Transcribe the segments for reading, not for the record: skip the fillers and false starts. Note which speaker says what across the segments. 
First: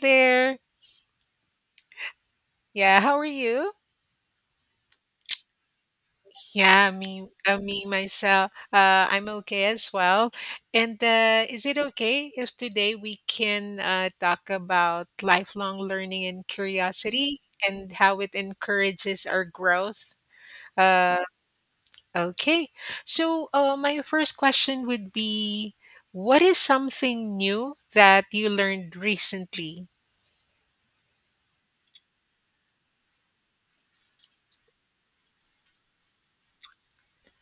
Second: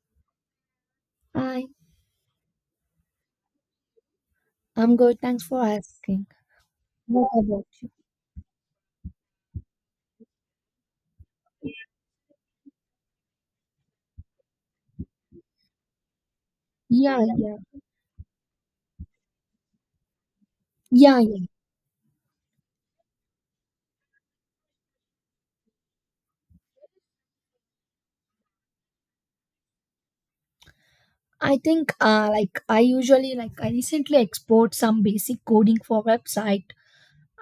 Speaker 1: There.
Speaker 2: Hi,
Speaker 1: Yeah, how are you?
Speaker 2: I'm good. Thanks for asking.
Speaker 1: Yeah, me,
Speaker 2: What about
Speaker 1: me
Speaker 2: you?
Speaker 1: myself. I'm okay as well. And is it okay if today we can talk about lifelong learning and
Speaker 2: Yeah,
Speaker 1: curiosity
Speaker 2: yeah,
Speaker 1: and how it encourages our growth?
Speaker 2: yeah,
Speaker 1: Uh,
Speaker 2: yeah.
Speaker 1: okay. So my first question would be, what is something new that you learned recently?
Speaker 2: I think like I usually like I recently export some basic coding for website,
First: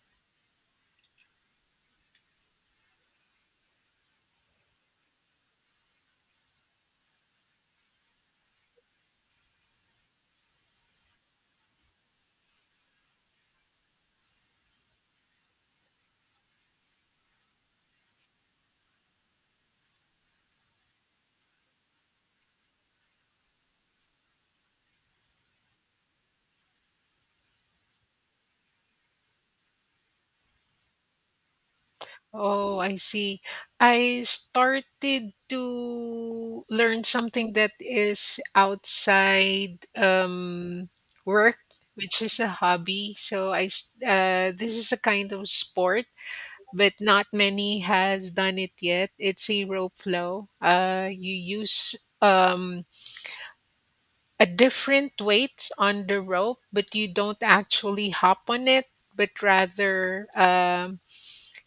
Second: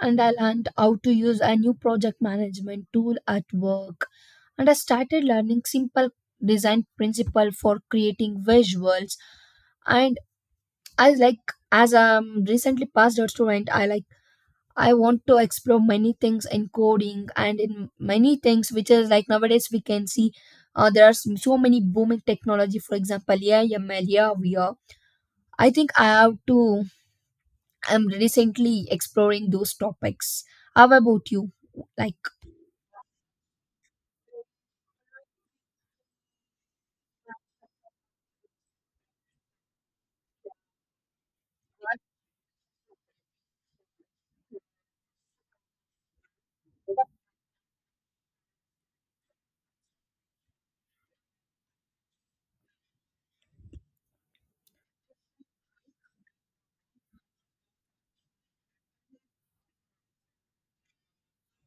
Speaker 2: and I learned how to use a new project management tool at work, and I started learning simple design principle for creating visuals, and I like as I'm recently passed out student, I want to explore many things in coding and in many things which is like nowadays we can see there are so many booming technology. For example, AI, ML, yeah, VR. I think I have to. I'm recently exploring those topics. How about you? Like,
Speaker 1: Oh, I see. I started to learn something that is outside work, which is a hobby. So this is a kind of sport, but not many has done it yet. It's a rope flow. You use um, a different weight on the rope, but you don't actually hop on it, but rather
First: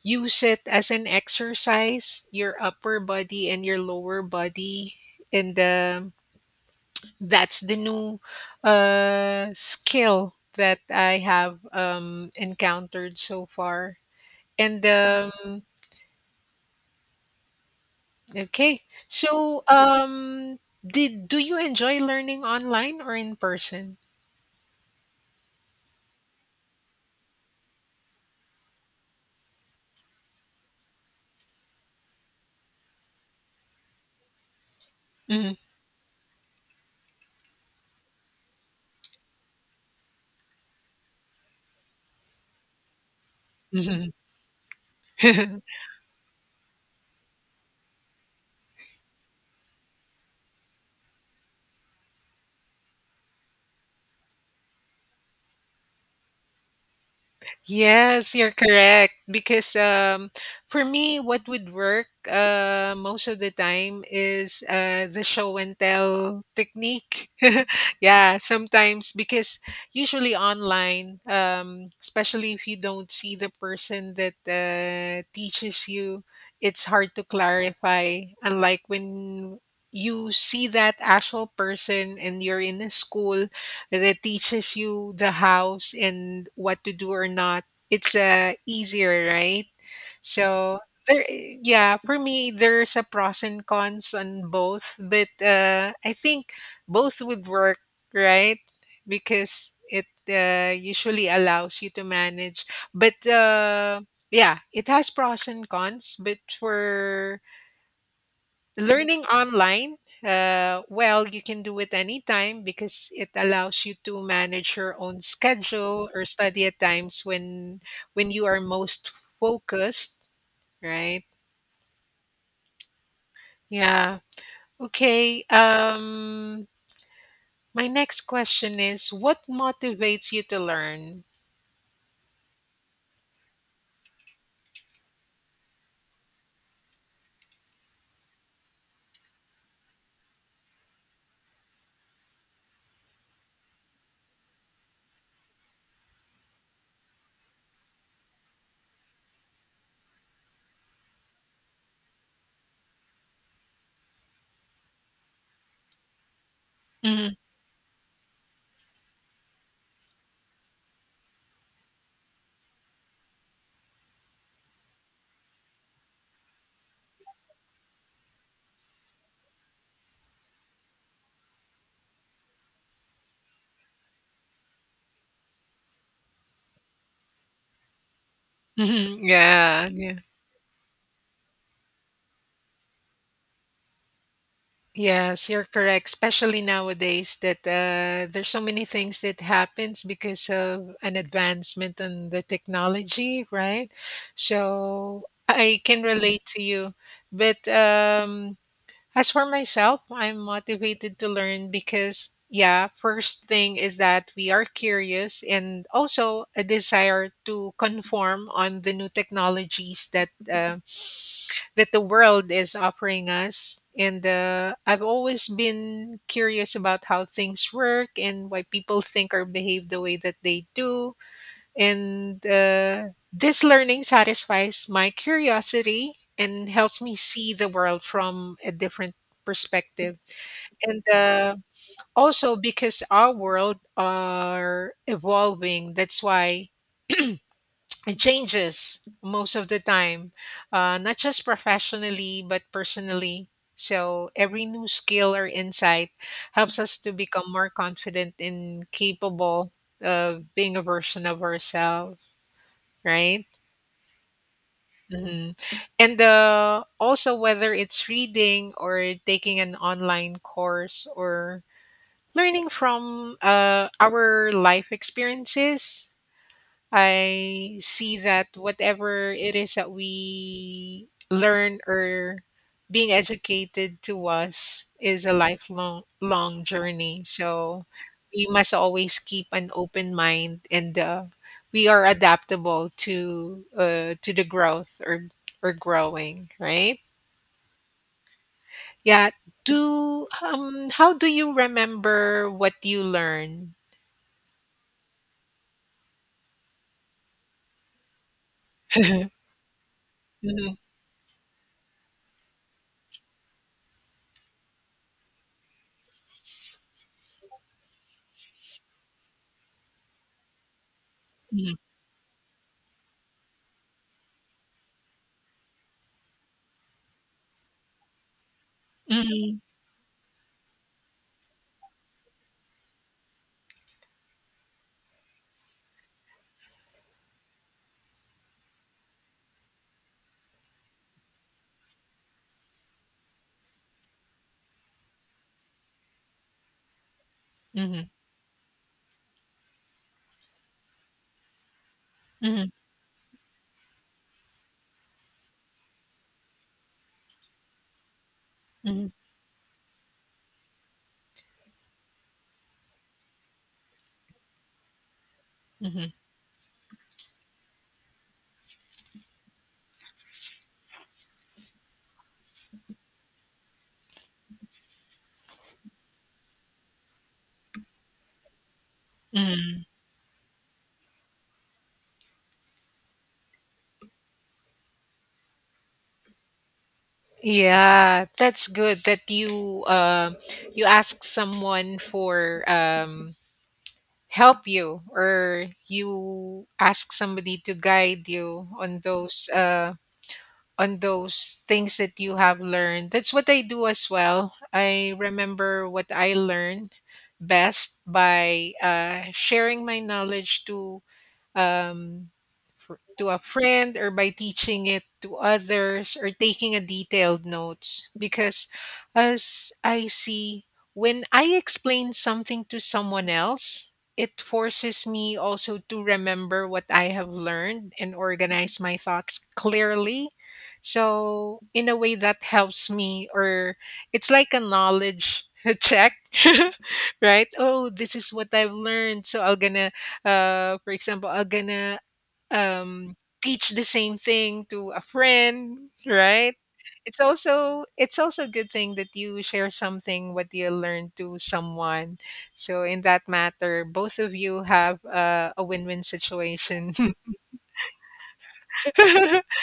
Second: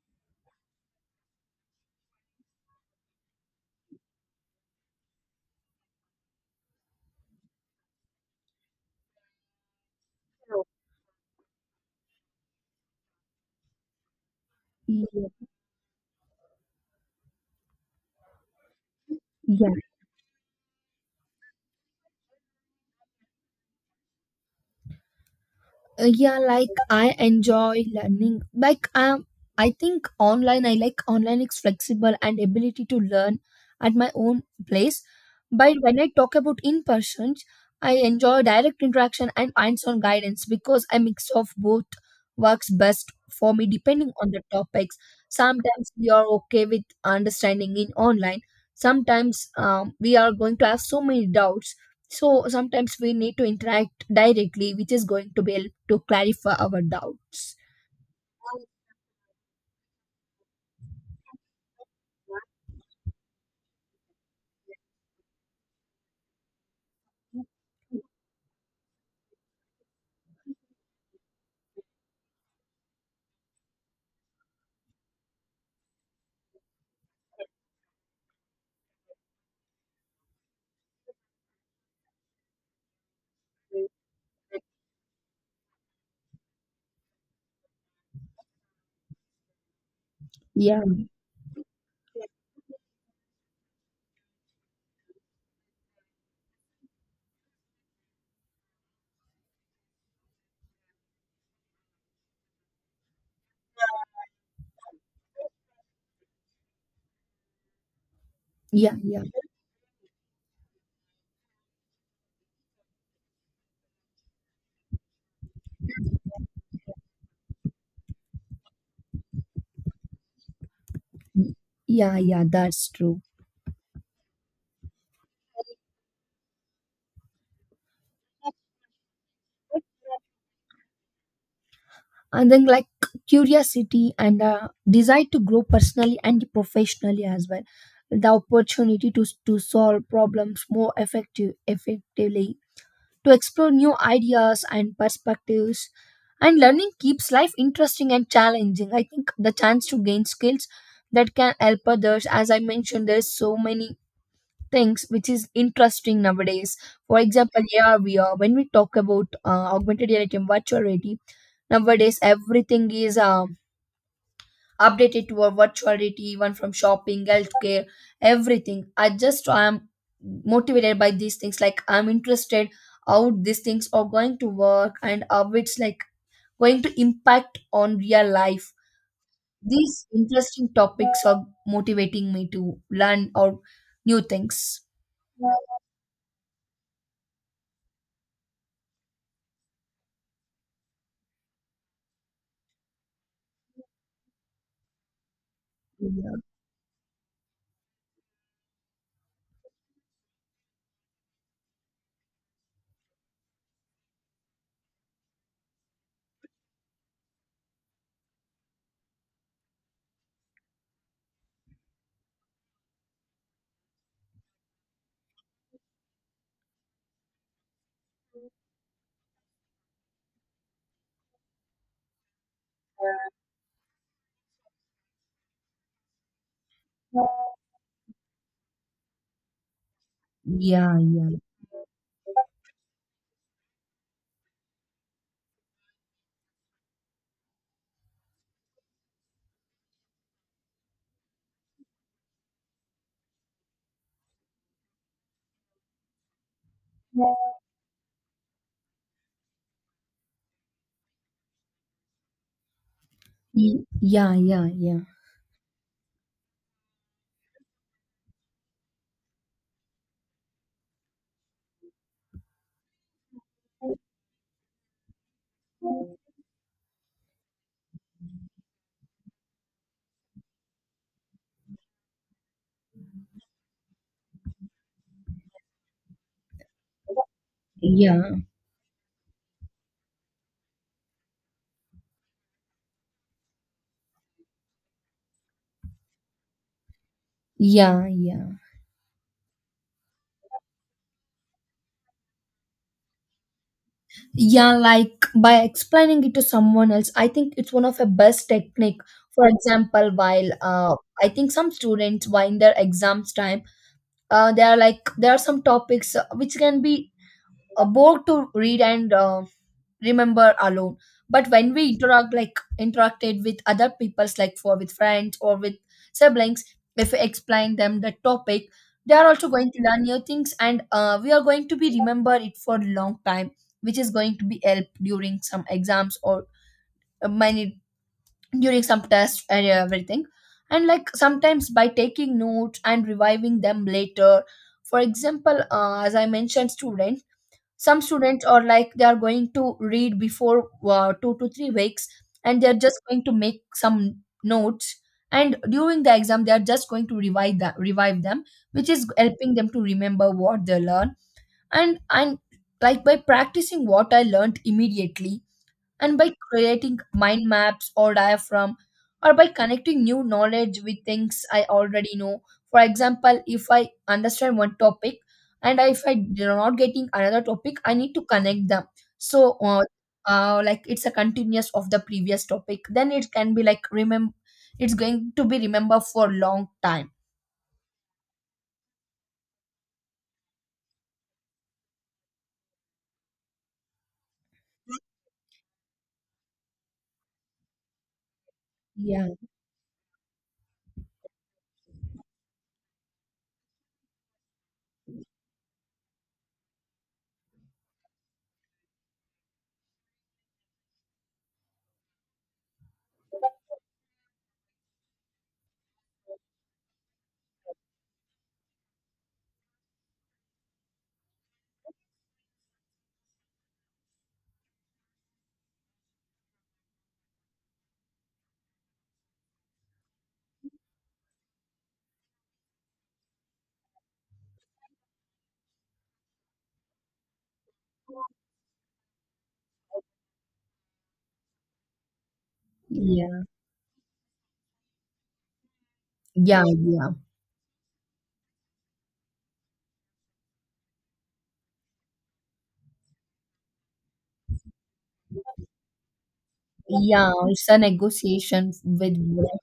Speaker 1: use it as an exercise, your upper body and your lower body, and that's the new, skill that I have, encountered so far. And, um okay. So,
Speaker 2: yeah,
Speaker 1: um, did do you enjoy learning online or in person?
Speaker 2: Yeah, like I enjoy learning. I think online I like online is flexible and ability to learn at my own place,
Speaker 1: Mhm.
Speaker 2: but when I talk about in person, I enjoy direct interaction and hands-on guidance because a mix of both works best for me depending on the topics. Sometimes we are okay with understanding in online, sometimes we are going to have so many doubts, so sometimes we need to interact directly, which is going to be help to clarify our doubts.
Speaker 1: Yes, you're correct. Because For me, what would work most of the time is the show and tell technique. yeah, sometimes because usually online, especially if you don't see the person that teaches you, it's hard to clarify. Unlike when you see that actual person and you're in a school that teaches you the house and what to do or not. It's easier, right? So
Speaker 2: Yeah,
Speaker 1: there, yeah, for me, there's a pros and cons on both, but I think both would work, right? Because it usually allows you to manage. But yeah, it has pros and cons, but for
Speaker 2: yeah, yeah,
Speaker 1: learning online, well, you can do it anytime because it allows you to manage your own schedule or study at times when you are most focused, right?
Speaker 2: yeah, yeah, that's true.
Speaker 1: Yeah. Okay. My next question is, what motivates you to learn?
Speaker 2: And then, like, curiosity and desire to grow personally and professionally as well, the opportunity to solve problems more effectively, to explore new ideas and perspectives, and learning keeps life interesting and challenging. I think the chance to gain skills that can help others, as I mentioned, there's so many things which is interesting nowadays. For
Speaker 1: Mhm.
Speaker 2: example, AR, VR, when we talk about augmented reality and virtual reality, nowadays everything is updated to a virtual reality, even from shopping, healthcare, everything. I am motivated by these things. Like, I'm interested how these things are going to work and how it's like going to impact on real life.
Speaker 1: Mhm.
Speaker 2: These
Speaker 1: Yeah.
Speaker 2: interesting topics are motivating me to learn or new things.
Speaker 1: Yes, you're correct, especially nowadays that there's so many things that happens because of an advancement in the technology, right? So I can relate to you. But as for myself, I'm motivated to learn because, yeah, first thing is that we are curious and also a desire to conform on the new technologies that the world is offering us. And I've always been curious about how things work and why people think or behave the way that they do. And this learning satisfies my curiosity and helps me
Speaker 2: Yeah.
Speaker 1: see the world from a different perspective.
Speaker 2: Yeah,
Speaker 1: And
Speaker 2: yeah.
Speaker 1: also because our world are evolving, that's why it changes most of the time, not just professionally, but personally. So every new skill or insight helps us to become more confident and capable of being a version of ourselves, right?
Speaker 2: Yeah, yeah, yeah.
Speaker 1: hmm And also, whether it's reading or taking an online course or learning from our life experiences, I see that whatever it is that we learn or being educated to us is a lifelong long journey. So
Speaker 2: Yeah,
Speaker 1: we must always keep an open mind and we are adaptable to the growth or growing, right?
Speaker 2: yeah, yeah.
Speaker 1: Yeah. Do How do you remember what you learn?
Speaker 2: Yeah, like by explaining it to someone else, I think it's one of the best technique. For example, while
Speaker 1: Mhm,
Speaker 2: I think some students, while in their exams time, they are like there are some topics which can be a bore to read and remember alone, but when
Speaker 1: mhm,
Speaker 2: we interacted with other people's like for with friends or with siblings, if we explain them the topic, they are also
Speaker 1: mhm,
Speaker 2: going to learn new things, and we are going to be remember it for a long time, which is going to be help during some exams or many during some tests and everything. And like, sometimes by taking notes and reviving them later. For example, as I mentioned, student, some
Speaker 1: mhm,
Speaker 2: students are like they are going to read before 2 to 3 weeks, and
Speaker 1: mhm,
Speaker 2: they're just going to make some notes, and during the exam they are just going to revive them, which is
Speaker 1: mhm,
Speaker 2: helping them to remember what they learn. And like, by practicing what I learned immediately,
Speaker 1: mhm,
Speaker 2: and by creating mind maps or diaphragm, or by connecting new knowledge with things I already know. For example, if I understand one topic, and if I do not getting another topic, I need to connect them. So
Speaker 1: mhm.
Speaker 2: like it's a continuous of the previous topic, then it can be like remember, it's going to be remember for long time.
Speaker 1: Yeah, that's good that you ask someone for help you or you ask somebody to guide you on
Speaker 2: Yeah,
Speaker 1: those on those things that you have learned. That's what I do as well. I remember what I learned best by sharing my knowledge to um, to a friend or by teaching it to others or taking a detailed notes because as I see when I explain something to someone else it forces me also to remember what I have learned and organize my thoughts clearly, so in a way that helps me or it's like a knowledge check. right, oh, this is what I've learned, so I'll gonna for example, I'm gonna um,
Speaker 2: yeah,
Speaker 1: teach the same thing to a friend, right?
Speaker 2: yeah, yeah,
Speaker 1: It's also a good thing that you share something what you learned to someone. So in that matter, both of you have a win-win situation.
Speaker 2: yeah, it's a negotiation with both.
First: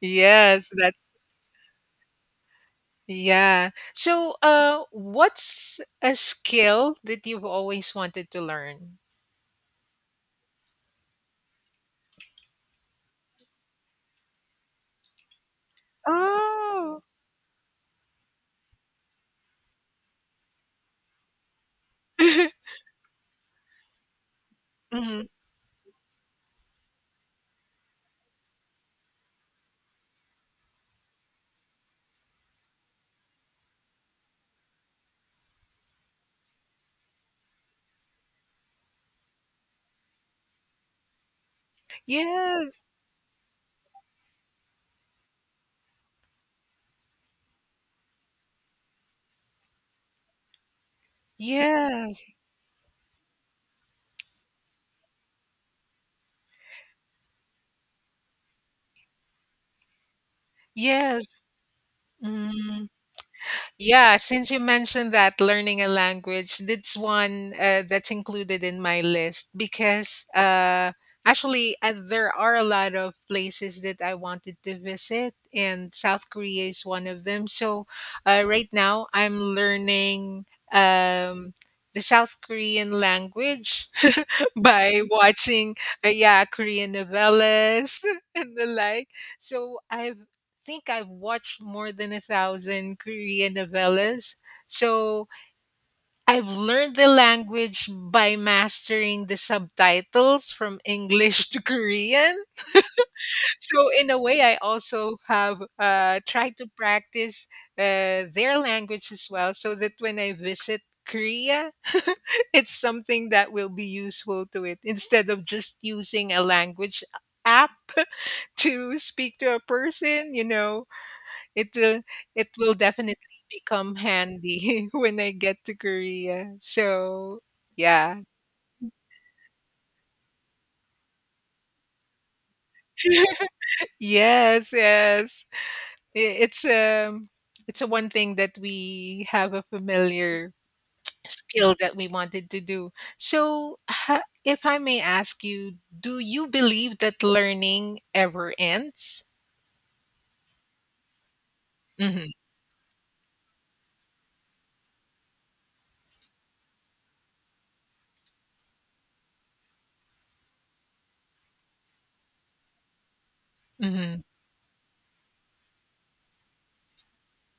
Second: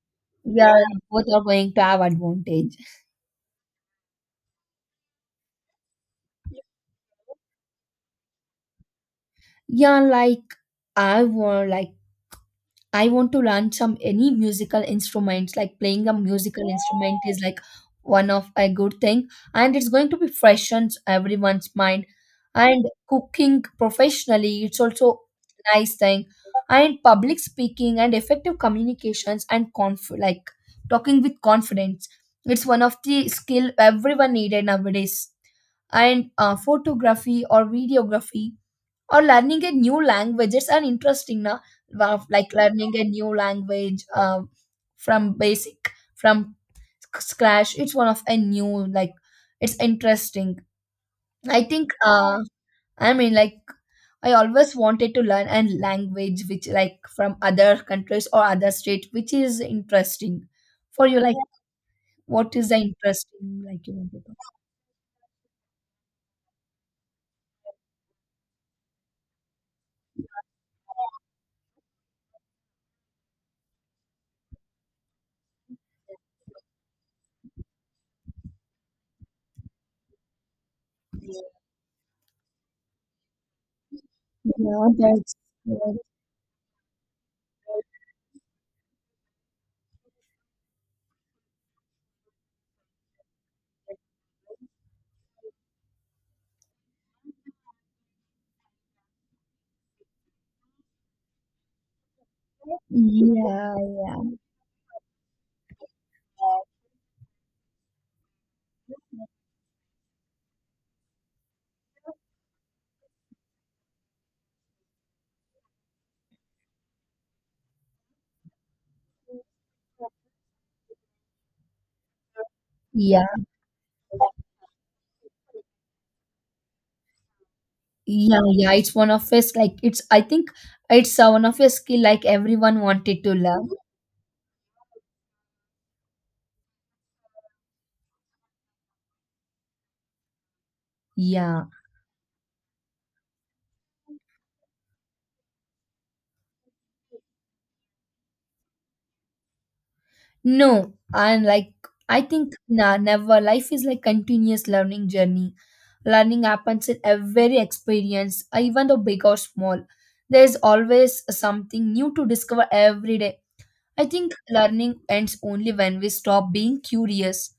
Speaker 1: yes,
Speaker 2: Yeah,
Speaker 1: that's
Speaker 2: both are going to have advantage.
Speaker 1: yeah. So, what's a skill that you've always wanted to learn?
Speaker 2: Yeah, like I want to learn some any musical instruments. Like playing a musical
Speaker 1: Oh.
Speaker 2: instrument is like one of a good thing, and it's going to be freshens everyone's mind. And cooking professionally, it's also
Speaker 1: Mhm.
Speaker 2: nice thing. And public speaking and effective communications and conf like talking with confidence. It's one of the skill everyone needed nowadays. And photography or videography or learning a new language, it's an interesting like
Speaker 1: Yes,
Speaker 2: learning a new language from basic from scratch, it's one of a new like it's interesting. I think
Speaker 1: yes.
Speaker 2: i mean like I always wanted to learn a language which like from other countries or other state, which is interesting for you. Like,
Speaker 1: Yes.
Speaker 2: what is the
Speaker 1: Mm.
Speaker 2: interesting like you want
Speaker 1: Yeah,
Speaker 2: to
Speaker 1: since
Speaker 2: talk.
Speaker 1: you mentioned that learning a language, that's one that's included in my list because actually there are a lot of places that I wanted to visit, and South Korea is one of them. So right now I'm learning um, the South Korean language
Speaker 2: Yeah,
Speaker 1: by
Speaker 2: that's
Speaker 1: watching, yeah, Korean novellas and the like. So I think I've watched more than a thousand Korean novellas. So I've learned the language by mastering the subtitles from English to Korean.
Speaker 2: yeah,
Speaker 1: So in a
Speaker 2: yeah,
Speaker 1: way, I also have tried to practice their language as well, so that when I visit Korea, it's something that will be useful to it instead of just using a language app to speak to a person. You know, it will it will definitely
Speaker 2: yeah.
Speaker 1: become handy when I get to Korea. So yeah,
Speaker 2: Yeah, yeah, it's one of his like, it's I think it's one of his skill like everyone wanted to learn.
Speaker 1: yes, yes. I- It's um it's a one thing that we have a familiar
Speaker 2: Yeah.
Speaker 1: skill that we wanted to do. So, if I may ask you, do you believe that learning ever ends?
Speaker 2: No, and like I
Speaker 1: Mhm,
Speaker 2: think nah, never. Life is like continuous learning journey. Learning happens in every experience, even though big or small. There's always something new to discover every day. I
Speaker 1: mhm,
Speaker 2: think learning ends only when we stop being curious.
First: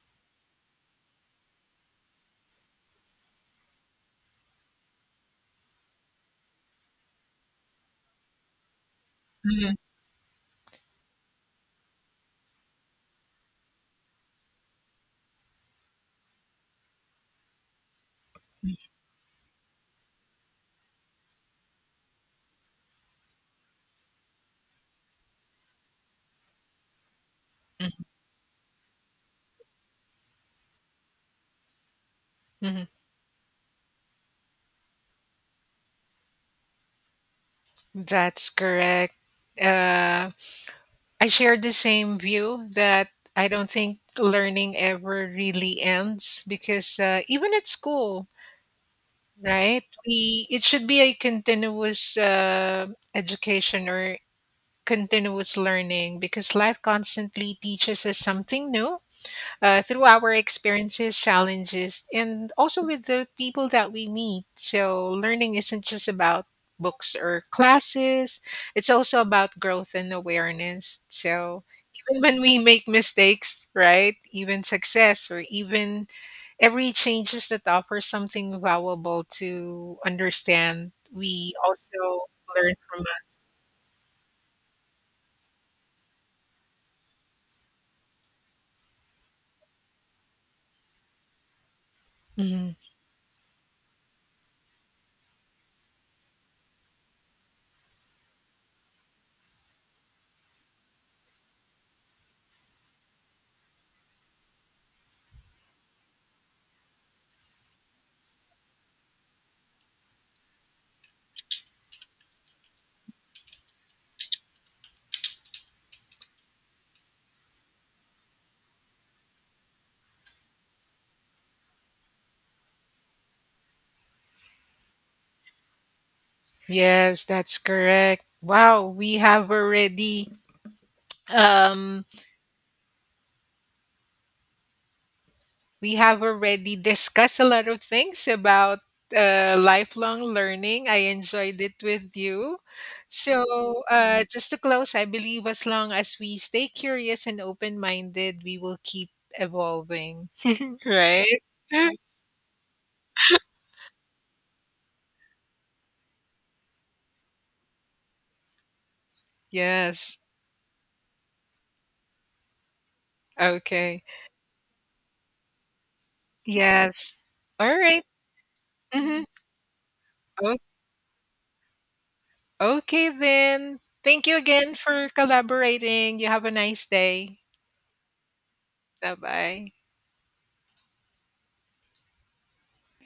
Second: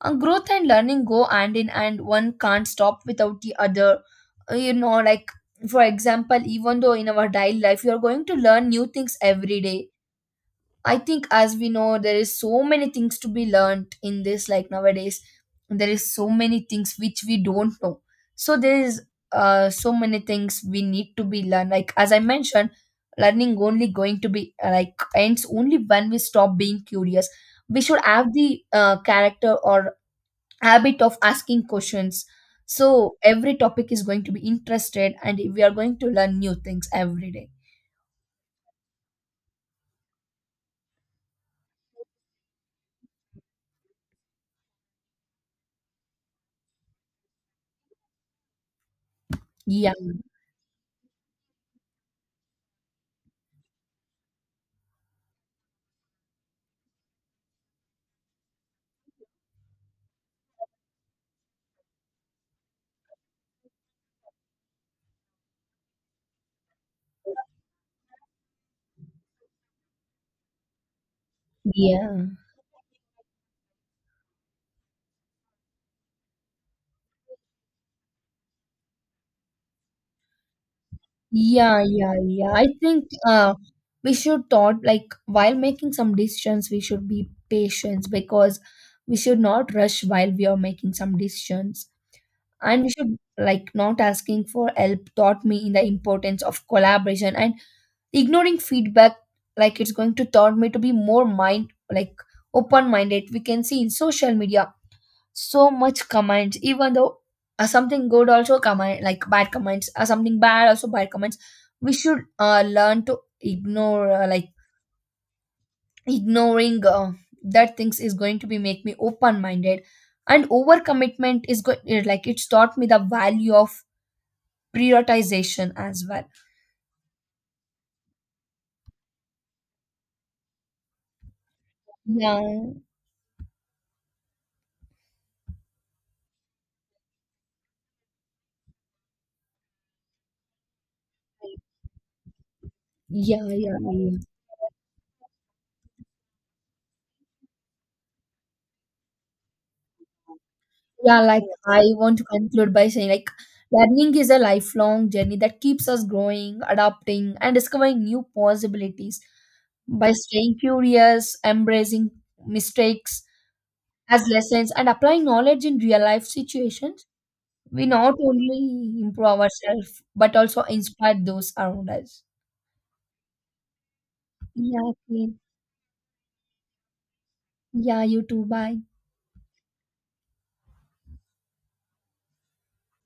Speaker 2: Growth and learning go hand in hand, one can't stop without the other. You know, like for example, even though in our daily life you are going to learn new things every
Speaker 1: mhm,
Speaker 2: day. I think as we know, there is so many things to be learned in this like nowadays, there is so many things which we don't know. So there is so many things we need to be learned. Like as I mentioned, learning only going to be like ends only when we stop being curious. We should
Speaker 1: mhm,
Speaker 2: have the character or habit of asking questions,
Speaker 1: mhm.
Speaker 2: so every topic is going to be interested and we are going to learn new things every day.
Speaker 1: That's correct. Uh, I share the same view that I don't think learning ever really ends because even at school, right?
Speaker 2: Yeah.
Speaker 1: We it should be a continuous education or continuous learning because life constantly teaches us something new through our experiences, challenges, and also with the people that we meet. So learning isn't just about books or classes; it's also about growth and awareness. So even
Speaker 2: Yeah.
Speaker 1: when we make mistakes, right? Even success or even every changes that offer something valuable to understand, we
Speaker 2: Yeah, yeah,
Speaker 1: also
Speaker 2: yeah, I
Speaker 1: learn from
Speaker 2: think
Speaker 1: it.
Speaker 2: we should thought like while making some decisions we should be patient, because we should not rush while we are making some decisions.
Speaker 1: Mhm.
Speaker 2: And we should like not asking for help taught me in the importance of collaboration, and ignoring feedback, like it's going to taunt me to be more mind like open minded. We can see in social media so much comments, even though something good also comment like bad comments or something bad also bad comments, we should learn to ignore, ignoring that things is going to be make me open minded. And overcommitment is good, like it's taught me the value of prioritization as well.
Speaker 1: Yes, that's correct. Wow, we have already um
Speaker 2: Yeah,
Speaker 1: discussed a lot of things about lifelong learning. I enjoyed it with you.
Speaker 2: yeah, yeah,
Speaker 1: So,
Speaker 2: yeah.
Speaker 1: just to close, I believe as long as we stay curious and open minded, we will keep evolving.
Speaker 2: Yeah,
Speaker 1: Right?
Speaker 2: like I want to conclude by saying like learning is a lifelong journey that keeps us growing, adapting, and discovering new possibilities by
Speaker 1: Yes.
Speaker 2: staying curious, embracing mistakes
Speaker 1: Okay.
Speaker 2: as lessons, and applying knowledge in real life situations.
Speaker 1: Yes.
Speaker 2: We
Speaker 1: Alright.
Speaker 2: not only
Speaker 1: Mhm.
Speaker 2: improve ourselves but
Speaker 1: O
Speaker 2: also inspire those around us.
Speaker 1: Okay then. Thank you again
Speaker 2: Yeah,
Speaker 1: for
Speaker 2: okay.
Speaker 1: collaborating. You have a nice day.
Speaker 2: Yeah, you too. Bye.
Speaker 1: Bye-bye.